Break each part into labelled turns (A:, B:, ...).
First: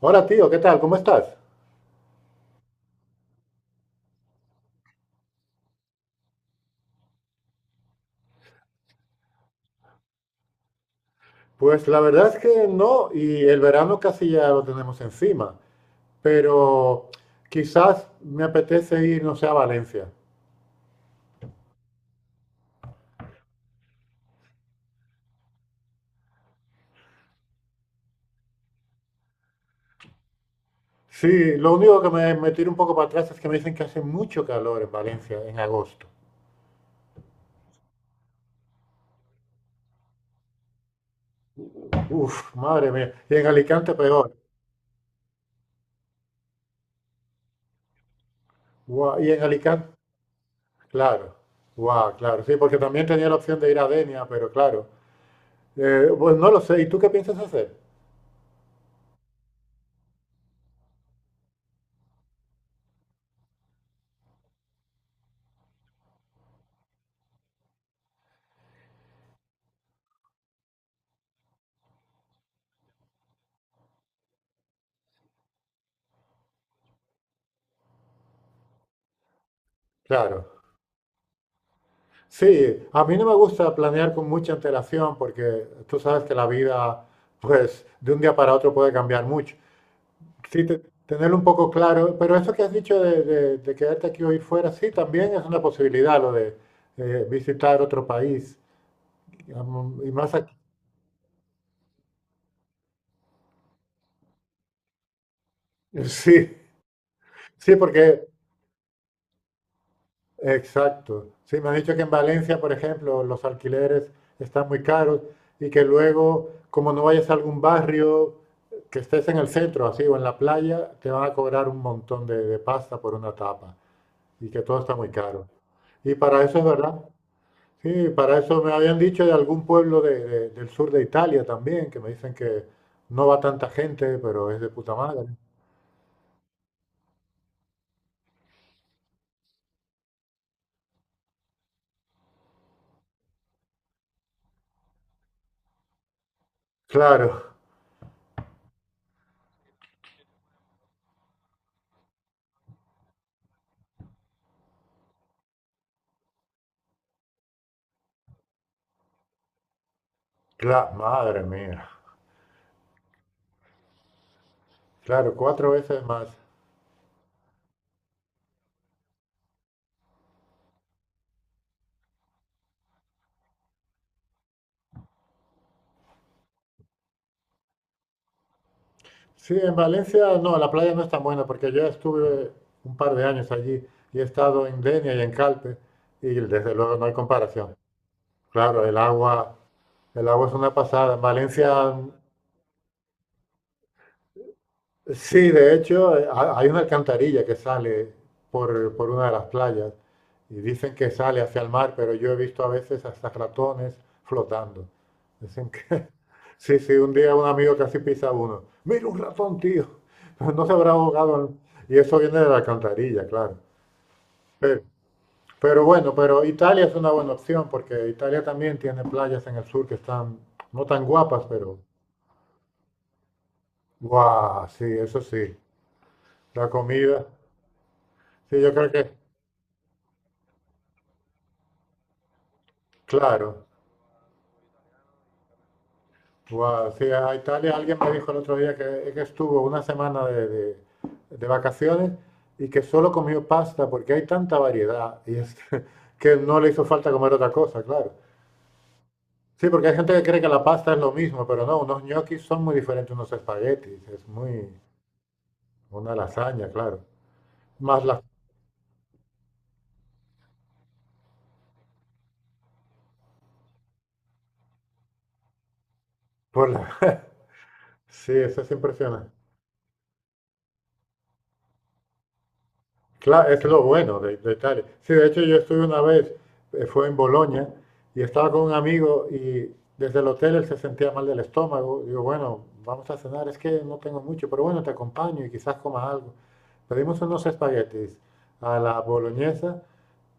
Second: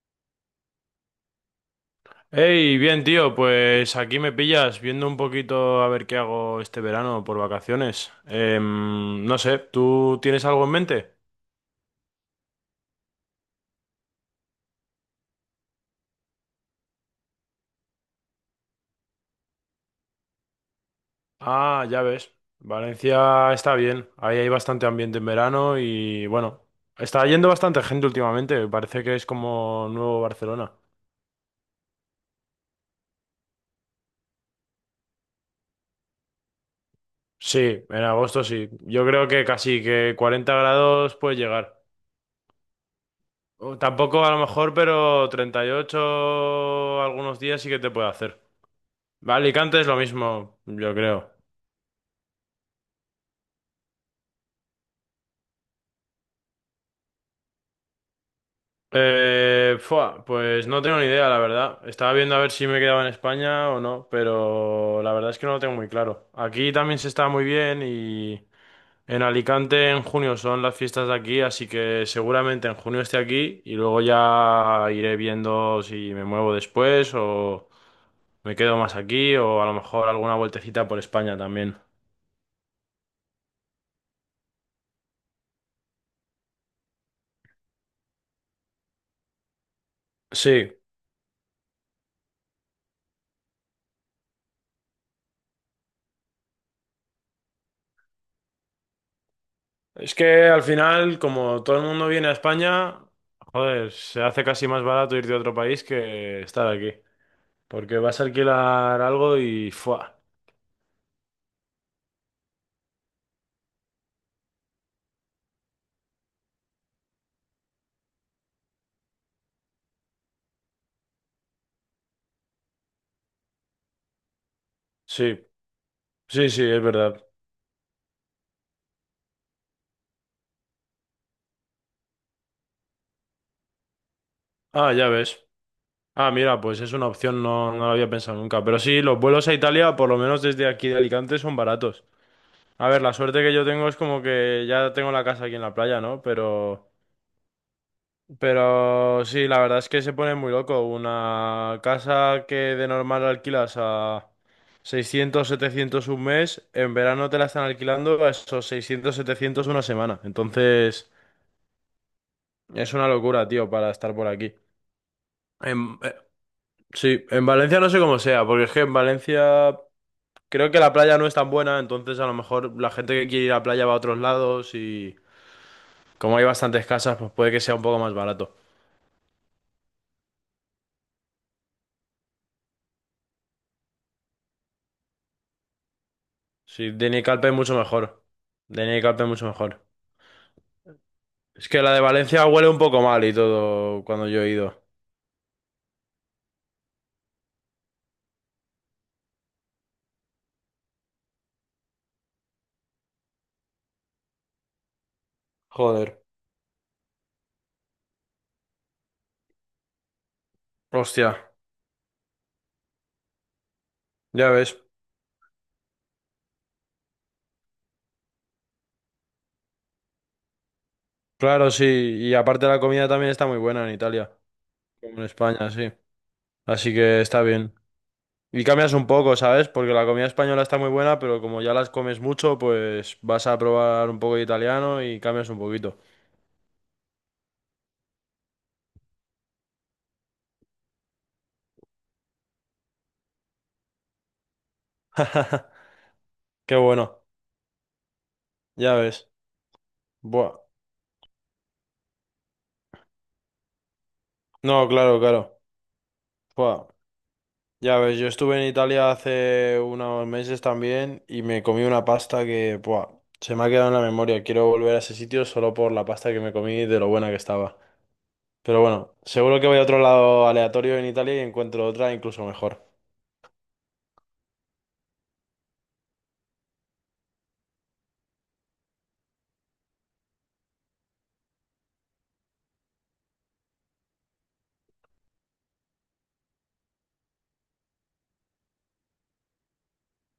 A: Hola tío, ¿qué tal? ¿Cómo estás?
B: Hey, bien tío, pues aquí me pillas viendo un poquito a ver qué hago este verano por vacaciones. No sé, ¿tú tienes algo en mente?
A: Pues la verdad es que no, y el verano casi ya lo tenemos encima, pero quizás me apetece ir, no sé, a Valencia.
B: Ah, ya ves, Valencia está bien, ahí hay bastante ambiente en verano y bueno, está yendo bastante gente últimamente, parece que es como nuevo Barcelona.
A: Sí, lo único que me tira un poco para atrás es que me dicen que hace mucho calor en Valencia en agosto.
B: Sí, en agosto sí, yo creo que casi que 40 grados puede llegar.
A: Madre mía. Y en
B: O
A: Alicante
B: tampoco a
A: peor.
B: lo mejor, pero 38 algunos días sí que te puede hacer.
A: Guau. Y en
B: Alicante
A: Alicante,
B: es lo mismo, yo creo.
A: claro. Guau, claro. Sí, porque también tenía la opción de ir a Denia, pero claro. Pues no lo sé. ¿Y tú qué piensas hacer?
B: Fua, pues no tengo ni idea, la verdad. Estaba viendo a ver si me quedaba en España o no, pero la verdad es que no lo tengo muy claro. Aquí también se está muy bien y en Alicante en junio son las fiestas de aquí, así que seguramente en junio esté aquí y luego ya iré viendo si me muevo después o me quedo más aquí o a lo mejor alguna
A: Claro.
B: vueltecita por España también.
A: Sí, a mí no me gusta planear con mucha antelación porque tú sabes que la vida, pues, de un día para otro puede cambiar mucho. Sí,
B: Sí,
A: tenerlo un poco claro, pero eso que has dicho de, de quedarte aquí o ir fuera, sí, también es una posibilidad lo de visitar otro país, digamos. Y
B: es
A: más
B: que
A: aquí.
B: al final, como todo el mundo viene a España, joder, se hace casi más barato ir de otro país que
A: Sí,
B: estar aquí.
A: sí,
B: Porque vas a
A: porque...
B: alquilar algo y ¡fua!
A: Exacto. Sí, me han dicho que en Valencia, por ejemplo, los alquileres están muy caros y que luego, como no vayas a algún barrio, que estés en el centro, así, o en la playa, te van a cobrar un montón de pasta por una tapa y que todo está muy
B: Sí,
A: caro. Y para eso
B: sí,
A: es
B: es
A: verdad.
B: verdad.
A: Sí, para eso me habían dicho de algún pueblo del sur de Italia también, que me dicen que no va tanta gente, pero es de
B: Ah,
A: puta
B: ya
A: madre.
B: ves. Ah, mira, pues es una opción, no, no lo había pensado nunca. Pero sí, los vuelos a Italia, por lo menos desde aquí de Alicante, son baratos. A ver, la suerte que yo tengo es como que ya tengo la casa aquí en la playa, ¿no?
A: Claro,
B: Pero sí, la verdad es que se pone muy loco. Una casa que de normal alquilas a 600, 700 un mes, en verano te la están alquilando a esos 600, 700 una semana. Entonces,
A: madre mía.
B: es una locura, tío, para estar por aquí.
A: Claro, cuatro
B: En-
A: veces
B: eh,
A: más.
B: sí, en Valencia no sé cómo sea, porque es que en Valencia creo que la playa no es tan buena, entonces a lo mejor la gente que quiere ir a la playa va a otros lados y como hay bastantes casas, pues puede que sea un poco más barato.
A: Sí, en Valencia no, la playa no es tan buena porque yo estuve un par de años allí y he estado en Denia y en Calpe y desde
B: Sí,
A: luego no
B: de
A: hay
B: Nicalpe
A: comparación.
B: mucho mejor.
A: Claro,
B: De Nicalpe mucho mejor.
A: el agua es una pasada. En
B: Es que la
A: Valencia...
B: de Valencia huele un poco mal y todo cuando yo he ido.
A: Sí, de hecho, hay una alcantarilla que sale por una de las playas y dicen que sale hacia el mar, pero yo he visto a veces hasta ratones flotando. Dicen que,
B: Joder.
A: sí, sí, un día un amigo casi pisa uno. Mira un ratón, tío. No se habrá
B: Hostia,
A: ahogado. Y eso viene de la alcantarilla, claro.
B: ya ves.
A: Pero, pero bueno, pero Italia es una buena opción porque Italia también tiene playas en el sur que están no tan guapas,
B: Claro,
A: pero...
B: sí. Y aparte la comida también está muy buena en Italia,
A: Guau, sí,
B: como
A: eso
B: en
A: sí.
B: España, sí.
A: La
B: Así que
A: comida,
B: está bien.
A: sí,
B: Y
A: yo creo
B: cambias un
A: que...
B: poco, ¿sabes? Porque la comida española está muy buena, pero como ya las comes mucho, pues vas a
A: Claro,
B: probar un poco de italiano y cambias un poquito.
A: wow. Sí, a Italia alguien me dijo el otro día que estuvo una semana de vacaciones y que solo comió pasta porque hay tanta variedad y es que no le
B: Qué
A: hizo falta
B: bueno,
A: comer otra cosa, claro.
B: ya ves.
A: Sí, porque hay gente que cree que
B: Buah.
A: la pasta es lo mismo, pero no, unos ñoquis son muy diferentes a unos espaguetis, es muy...
B: No, claro, claro.
A: Una lasaña,
B: Buah.
A: claro.
B: Ya
A: Más
B: ves,
A: la...
B: yo estuve en Italia hace unos meses también y me comí una pasta que, buah, se me ha quedado en la memoria. Quiero volver a ese sitio solo por la pasta que me
A: por
B: comí y
A: la-
B: de lo buena que estaba.
A: sí, eso es
B: Pero bueno,
A: impresionante.
B: seguro que voy a otro lado aleatorio en Italia y encuentro otra incluso mejor.
A: Claro, es lo bueno de Italia. Sí, de hecho yo estuve una vez, fue en Bolonia, y estaba con un amigo y desde el hotel él se sentía mal del estómago. Digo, bueno, vamos a cenar, es que no tengo mucho, pero bueno, te acompaño y quizás comas algo. Pedimos unos espaguetis a la boloñesa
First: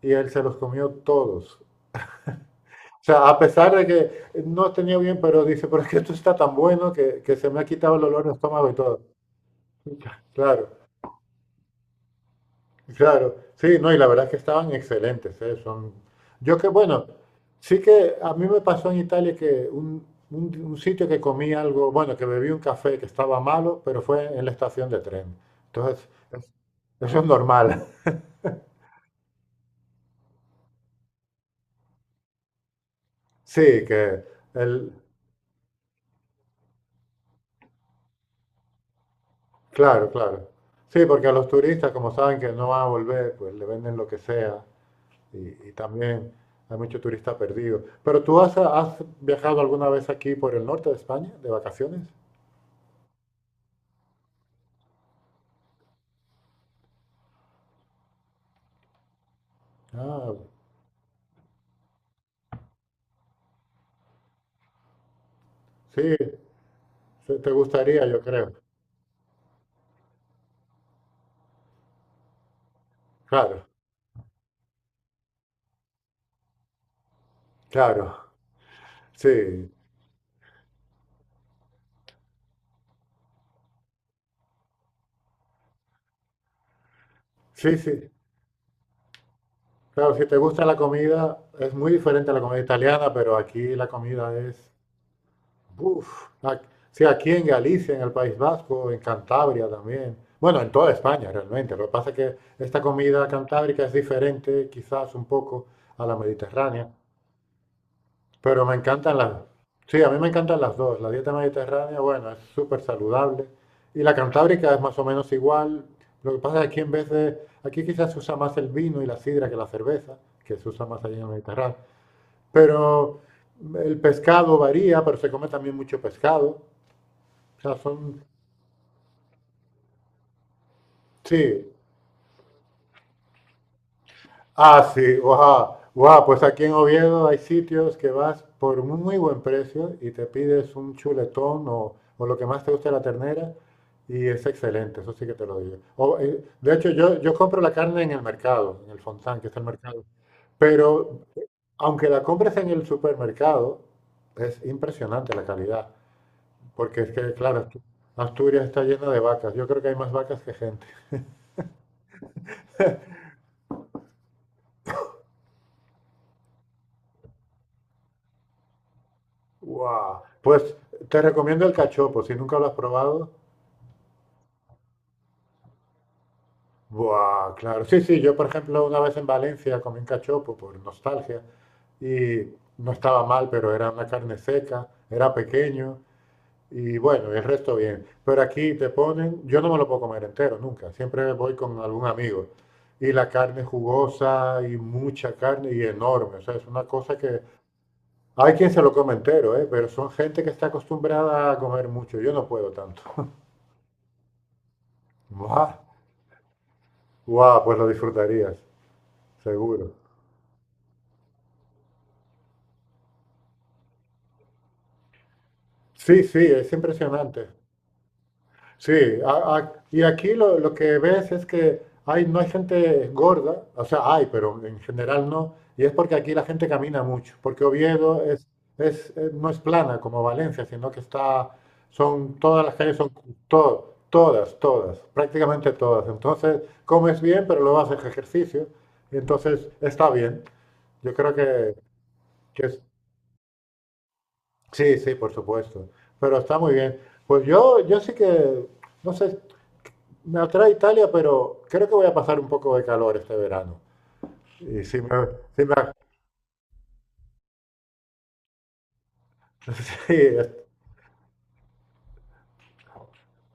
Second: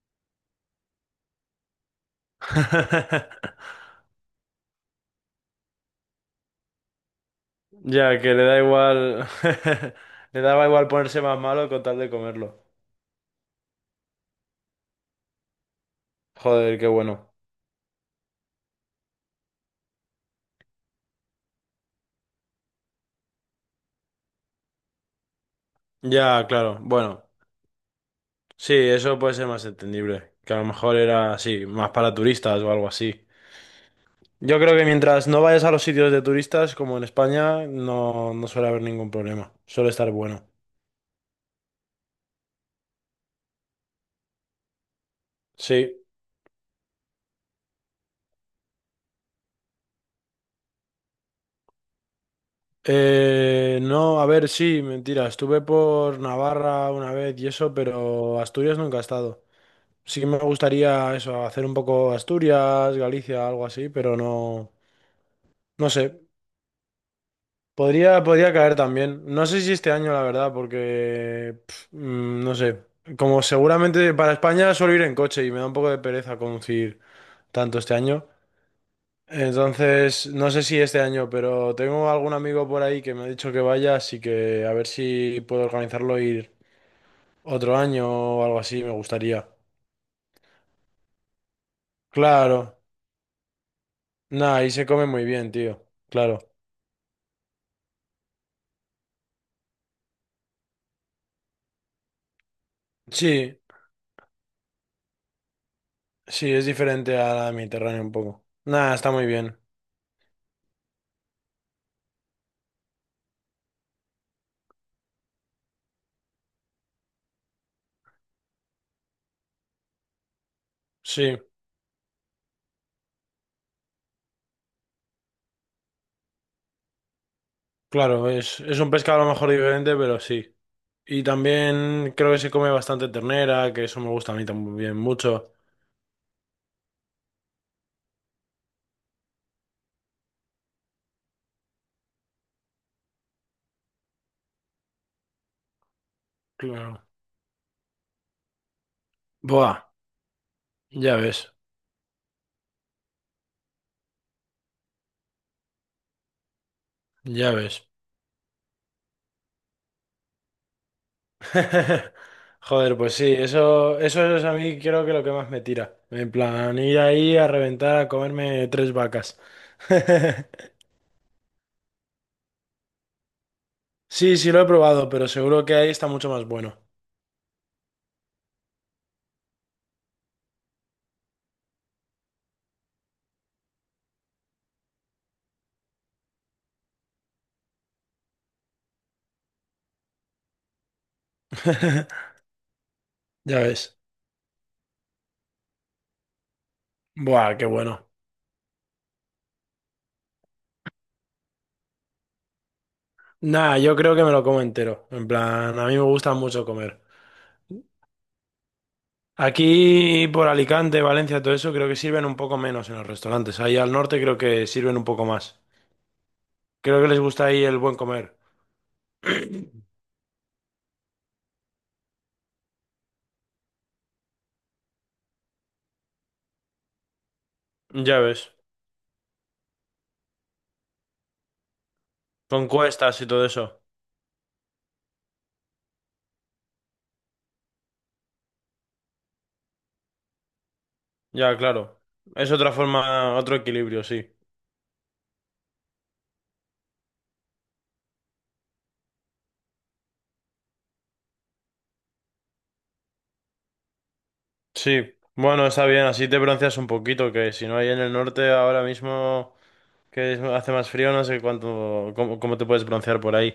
A: y él se los comió todos. O sea, a pesar de que no tenía bien, pero dice, pero es que esto está tan bueno que se me ha quitado el
B: Ya,
A: olor de
B: que le da
A: estómago y todo.
B: igual. Le daba
A: Claro.
B: igual ponerse más malo con tal de comerlo.
A: Claro, sí, no, y la verdad es que estaban excelentes, ¿eh? Son... Yo que,
B: Joder, qué
A: bueno,
B: bueno.
A: sí que a mí me pasó en Italia que un sitio que comí algo, bueno, que bebí un café que estaba malo, pero fue en la estación de tren. Entonces,
B: Ya, claro.
A: eso
B: Bueno,
A: es normal.
B: sí, eso puede ser más entendible. Que a lo mejor era así, más para turistas o algo así.
A: Sí, que
B: Yo creo que
A: el,
B: mientras no vayas a los sitios de turistas, como en España, no, no suele haber ningún problema. Suele
A: claro,
B: estar bueno.
A: claro. Sí, porque a los turistas, como saben que no van a volver, pues le venden lo que sea y
B: Sí.
A: también hay mucho turista perdido. Pero tú ¿has viajado alguna vez aquí por el norte de España, de vacaciones?
B: No, a ver, sí, mentira. Estuve por Navarra una vez y eso, pero Asturias nunca he estado. Sí que
A: Ah,
B: me gustaría eso, hacer un poco Asturias, Galicia, algo así, pero no, no
A: sí,
B: sé.
A: te te gustaría, yo creo.
B: Podría caer también. No sé si este año, la verdad, porque no sé. Como
A: Claro,
B: seguramente para España suelo ir en coche y me da un poco de pereza conducir tanto este
A: claro.
B: año.
A: Sí,
B: Entonces, no sé si este año, pero tengo algún amigo por ahí que me ha dicho que vaya, así que a ver si puedo organizarlo e ir
A: sí,
B: otro año
A: sí.
B: o algo así, me gustaría.
A: Claro, si te gusta la comida, es muy diferente a la comida
B: Claro.
A: italiana, pero aquí la comida
B: Nah,
A: es...
B: ahí se come muy bien, tío.
A: Uf.
B: Claro.
A: Ac- Sí, aquí en Galicia, en el País Vasco, en Cantabria también. Bueno, en toda España realmente. Lo que pasa es que esta comida
B: Sí,
A: cantábrica es diferente quizás un poco a la
B: sí, es
A: mediterránea.
B: diferente a la mediterránea un poco.
A: Pero me
B: Nah, está
A: encantan
B: muy
A: las...
B: bien.
A: Sí, a mí me encantan las dos. La dieta mediterránea, bueno, es súper saludable. Y la cantábrica es más o menos igual. Lo que pasa es que aquí en vez de... Aquí quizás se usa más el vino y la sidra que la cerveza, que se usa más allá en el
B: Sí.
A: Mediterráneo. Pero el pescado varía, pero se come también mucho pescado. O sea, son...
B: Claro, es un pescado a lo mejor diferente, pero sí. Y
A: Sí.
B: también creo que se come bastante ternera, que eso me gusta a mí
A: Ah,
B: también
A: sí,
B: mucho.
A: wow, wow, pues aquí en Oviedo hay sitios que vas por un muy buen precio y te pides un chuletón o lo que más te guste de la ternera y es excelente, eso sí que te lo digo. O, de hecho,
B: Claro.
A: yo compro la carne en el mercado, en el Fontán, que es el
B: Buah,
A: mercado,
B: ya
A: pero
B: ves,
A: aunque la compres en el supermercado, es impresionante la calidad, porque es que,
B: ya
A: claro,
B: ves.
A: Asturias está llena de vacas, yo creo que hay más vacas que gente.
B: Joder, pues sí, eso es a mí creo que lo que más me tira. En plan, ir ahí a reventar a comerme tres vacas.
A: Wow. Pues te recomiendo el cachopo, si nunca lo has probado.
B: Sí, sí lo he probado, pero seguro que ahí está mucho más bueno.
A: Buah, claro. Sí, sí, yo por ejemplo una vez en Valencia comí un cachopo por nostalgia y no estaba mal, pero era una carne seca, era pequeño y bueno, y el resto bien. Pero aquí te ponen, yo no me lo puedo comer entero nunca, siempre voy con algún amigo y la
B: Ya
A: carne
B: ves.
A: jugosa y mucha carne y enorme, o sea, es una cosa que
B: Buah, qué bueno.
A: hay quien se lo come entero, ¿eh? Pero son gente que está acostumbrada a comer mucho, yo no puedo tanto.
B: Nah, yo creo que me lo como entero. En
A: Buah,
B: plan, a mí me gusta mucho comer.
A: buah, pues lo disfrutarías, seguro.
B: Aquí por Alicante, Valencia, todo eso, creo que sirven un poco menos en los restaurantes. Ahí al norte creo que sirven un poco más.
A: Sí, sí, es
B: Creo que les gusta
A: impresionante.
B: ahí el buen comer.
A: Sí, y aquí lo que ves es que hay, no hay gente gorda, o sea, hay, pero en general no, y es porque aquí la gente camina mucho, porque
B: Ya
A: Oviedo
B: ves,
A: es, no es plana como Valencia, sino que está, son, todas
B: con
A: las calles son,
B: cuestas y todo eso.
A: todo, todas, todas, prácticamente todas. Entonces, comes bien, pero luego haces ejercicio, y entonces está bien. Yo creo
B: Ya,
A: que,
B: claro. Es
A: que
B: otra
A: es-
B: forma, otro equilibrio, sí.
A: sí, sí, por supuesto. Pero está muy bien. Pues yo sí que, no sé, me atrae Italia, pero creo que voy a pasar un poco de calor este verano. Y si me,
B: Sí,
A: si
B: bueno,
A: me-
B: está bien, así te bronceas un poquito, que si no hay en el norte ahora mismo
A: sí,
B: hace más frío, no sé cuánto, cómo, cómo te puedes broncear por ahí.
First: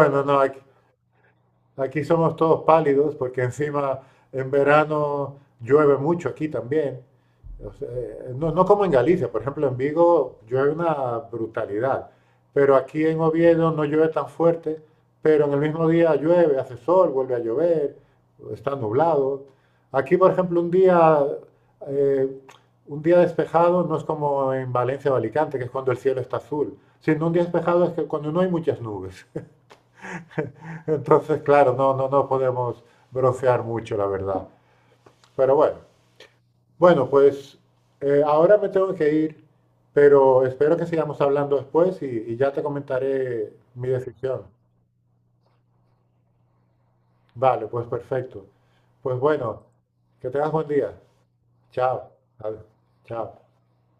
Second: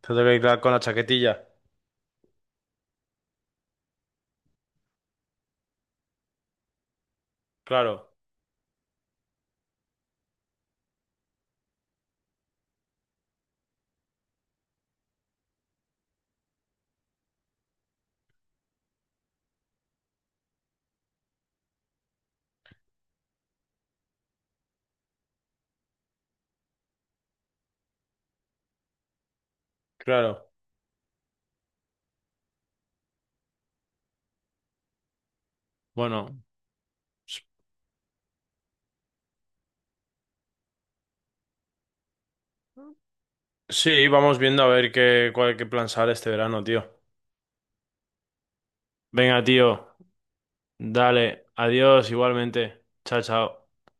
B: Te toca
A: no, hay...
B: ir con la chaquetilla.
A: Aquí somos todos pálidos porque encima en verano llueve mucho aquí también. O sea,
B: Claro,
A: no, no como en Galicia, por ejemplo, en Vigo llueve una brutalidad, pero aquí en Oviedo no llueve tan fuerte, pero en el mismo día llueve, hace sol, vuelve a llover, está nublado. Aquí, por ejemplo, eh, un día despejado no es como en Valencia o Alicante, que es cuando el cielo está azul, sino un día despejado es que cuando no hay muchas nubes.
B: claro.
A: Entonces, claro, no, no, no podemos brofear mucho, la verdad. Pero bueno,
B: Bueno.
A: bueno, pues ahora me tengo que ir, pero espero que sigamos hablando después y ya te comentaré mi
B: Sí, vamos
A: decisión.
B: viendo a ver qué, cuál, qué plan sale este verano, tío.
A: Vale, pues perfecto. Pues
B: Venga,
A: bueno,
B: tío,
A: que tengas buen día.
B: dale, adiós
A: Chao. Ad-
B: igualmente. Chao,
A: Chao.
B: chao.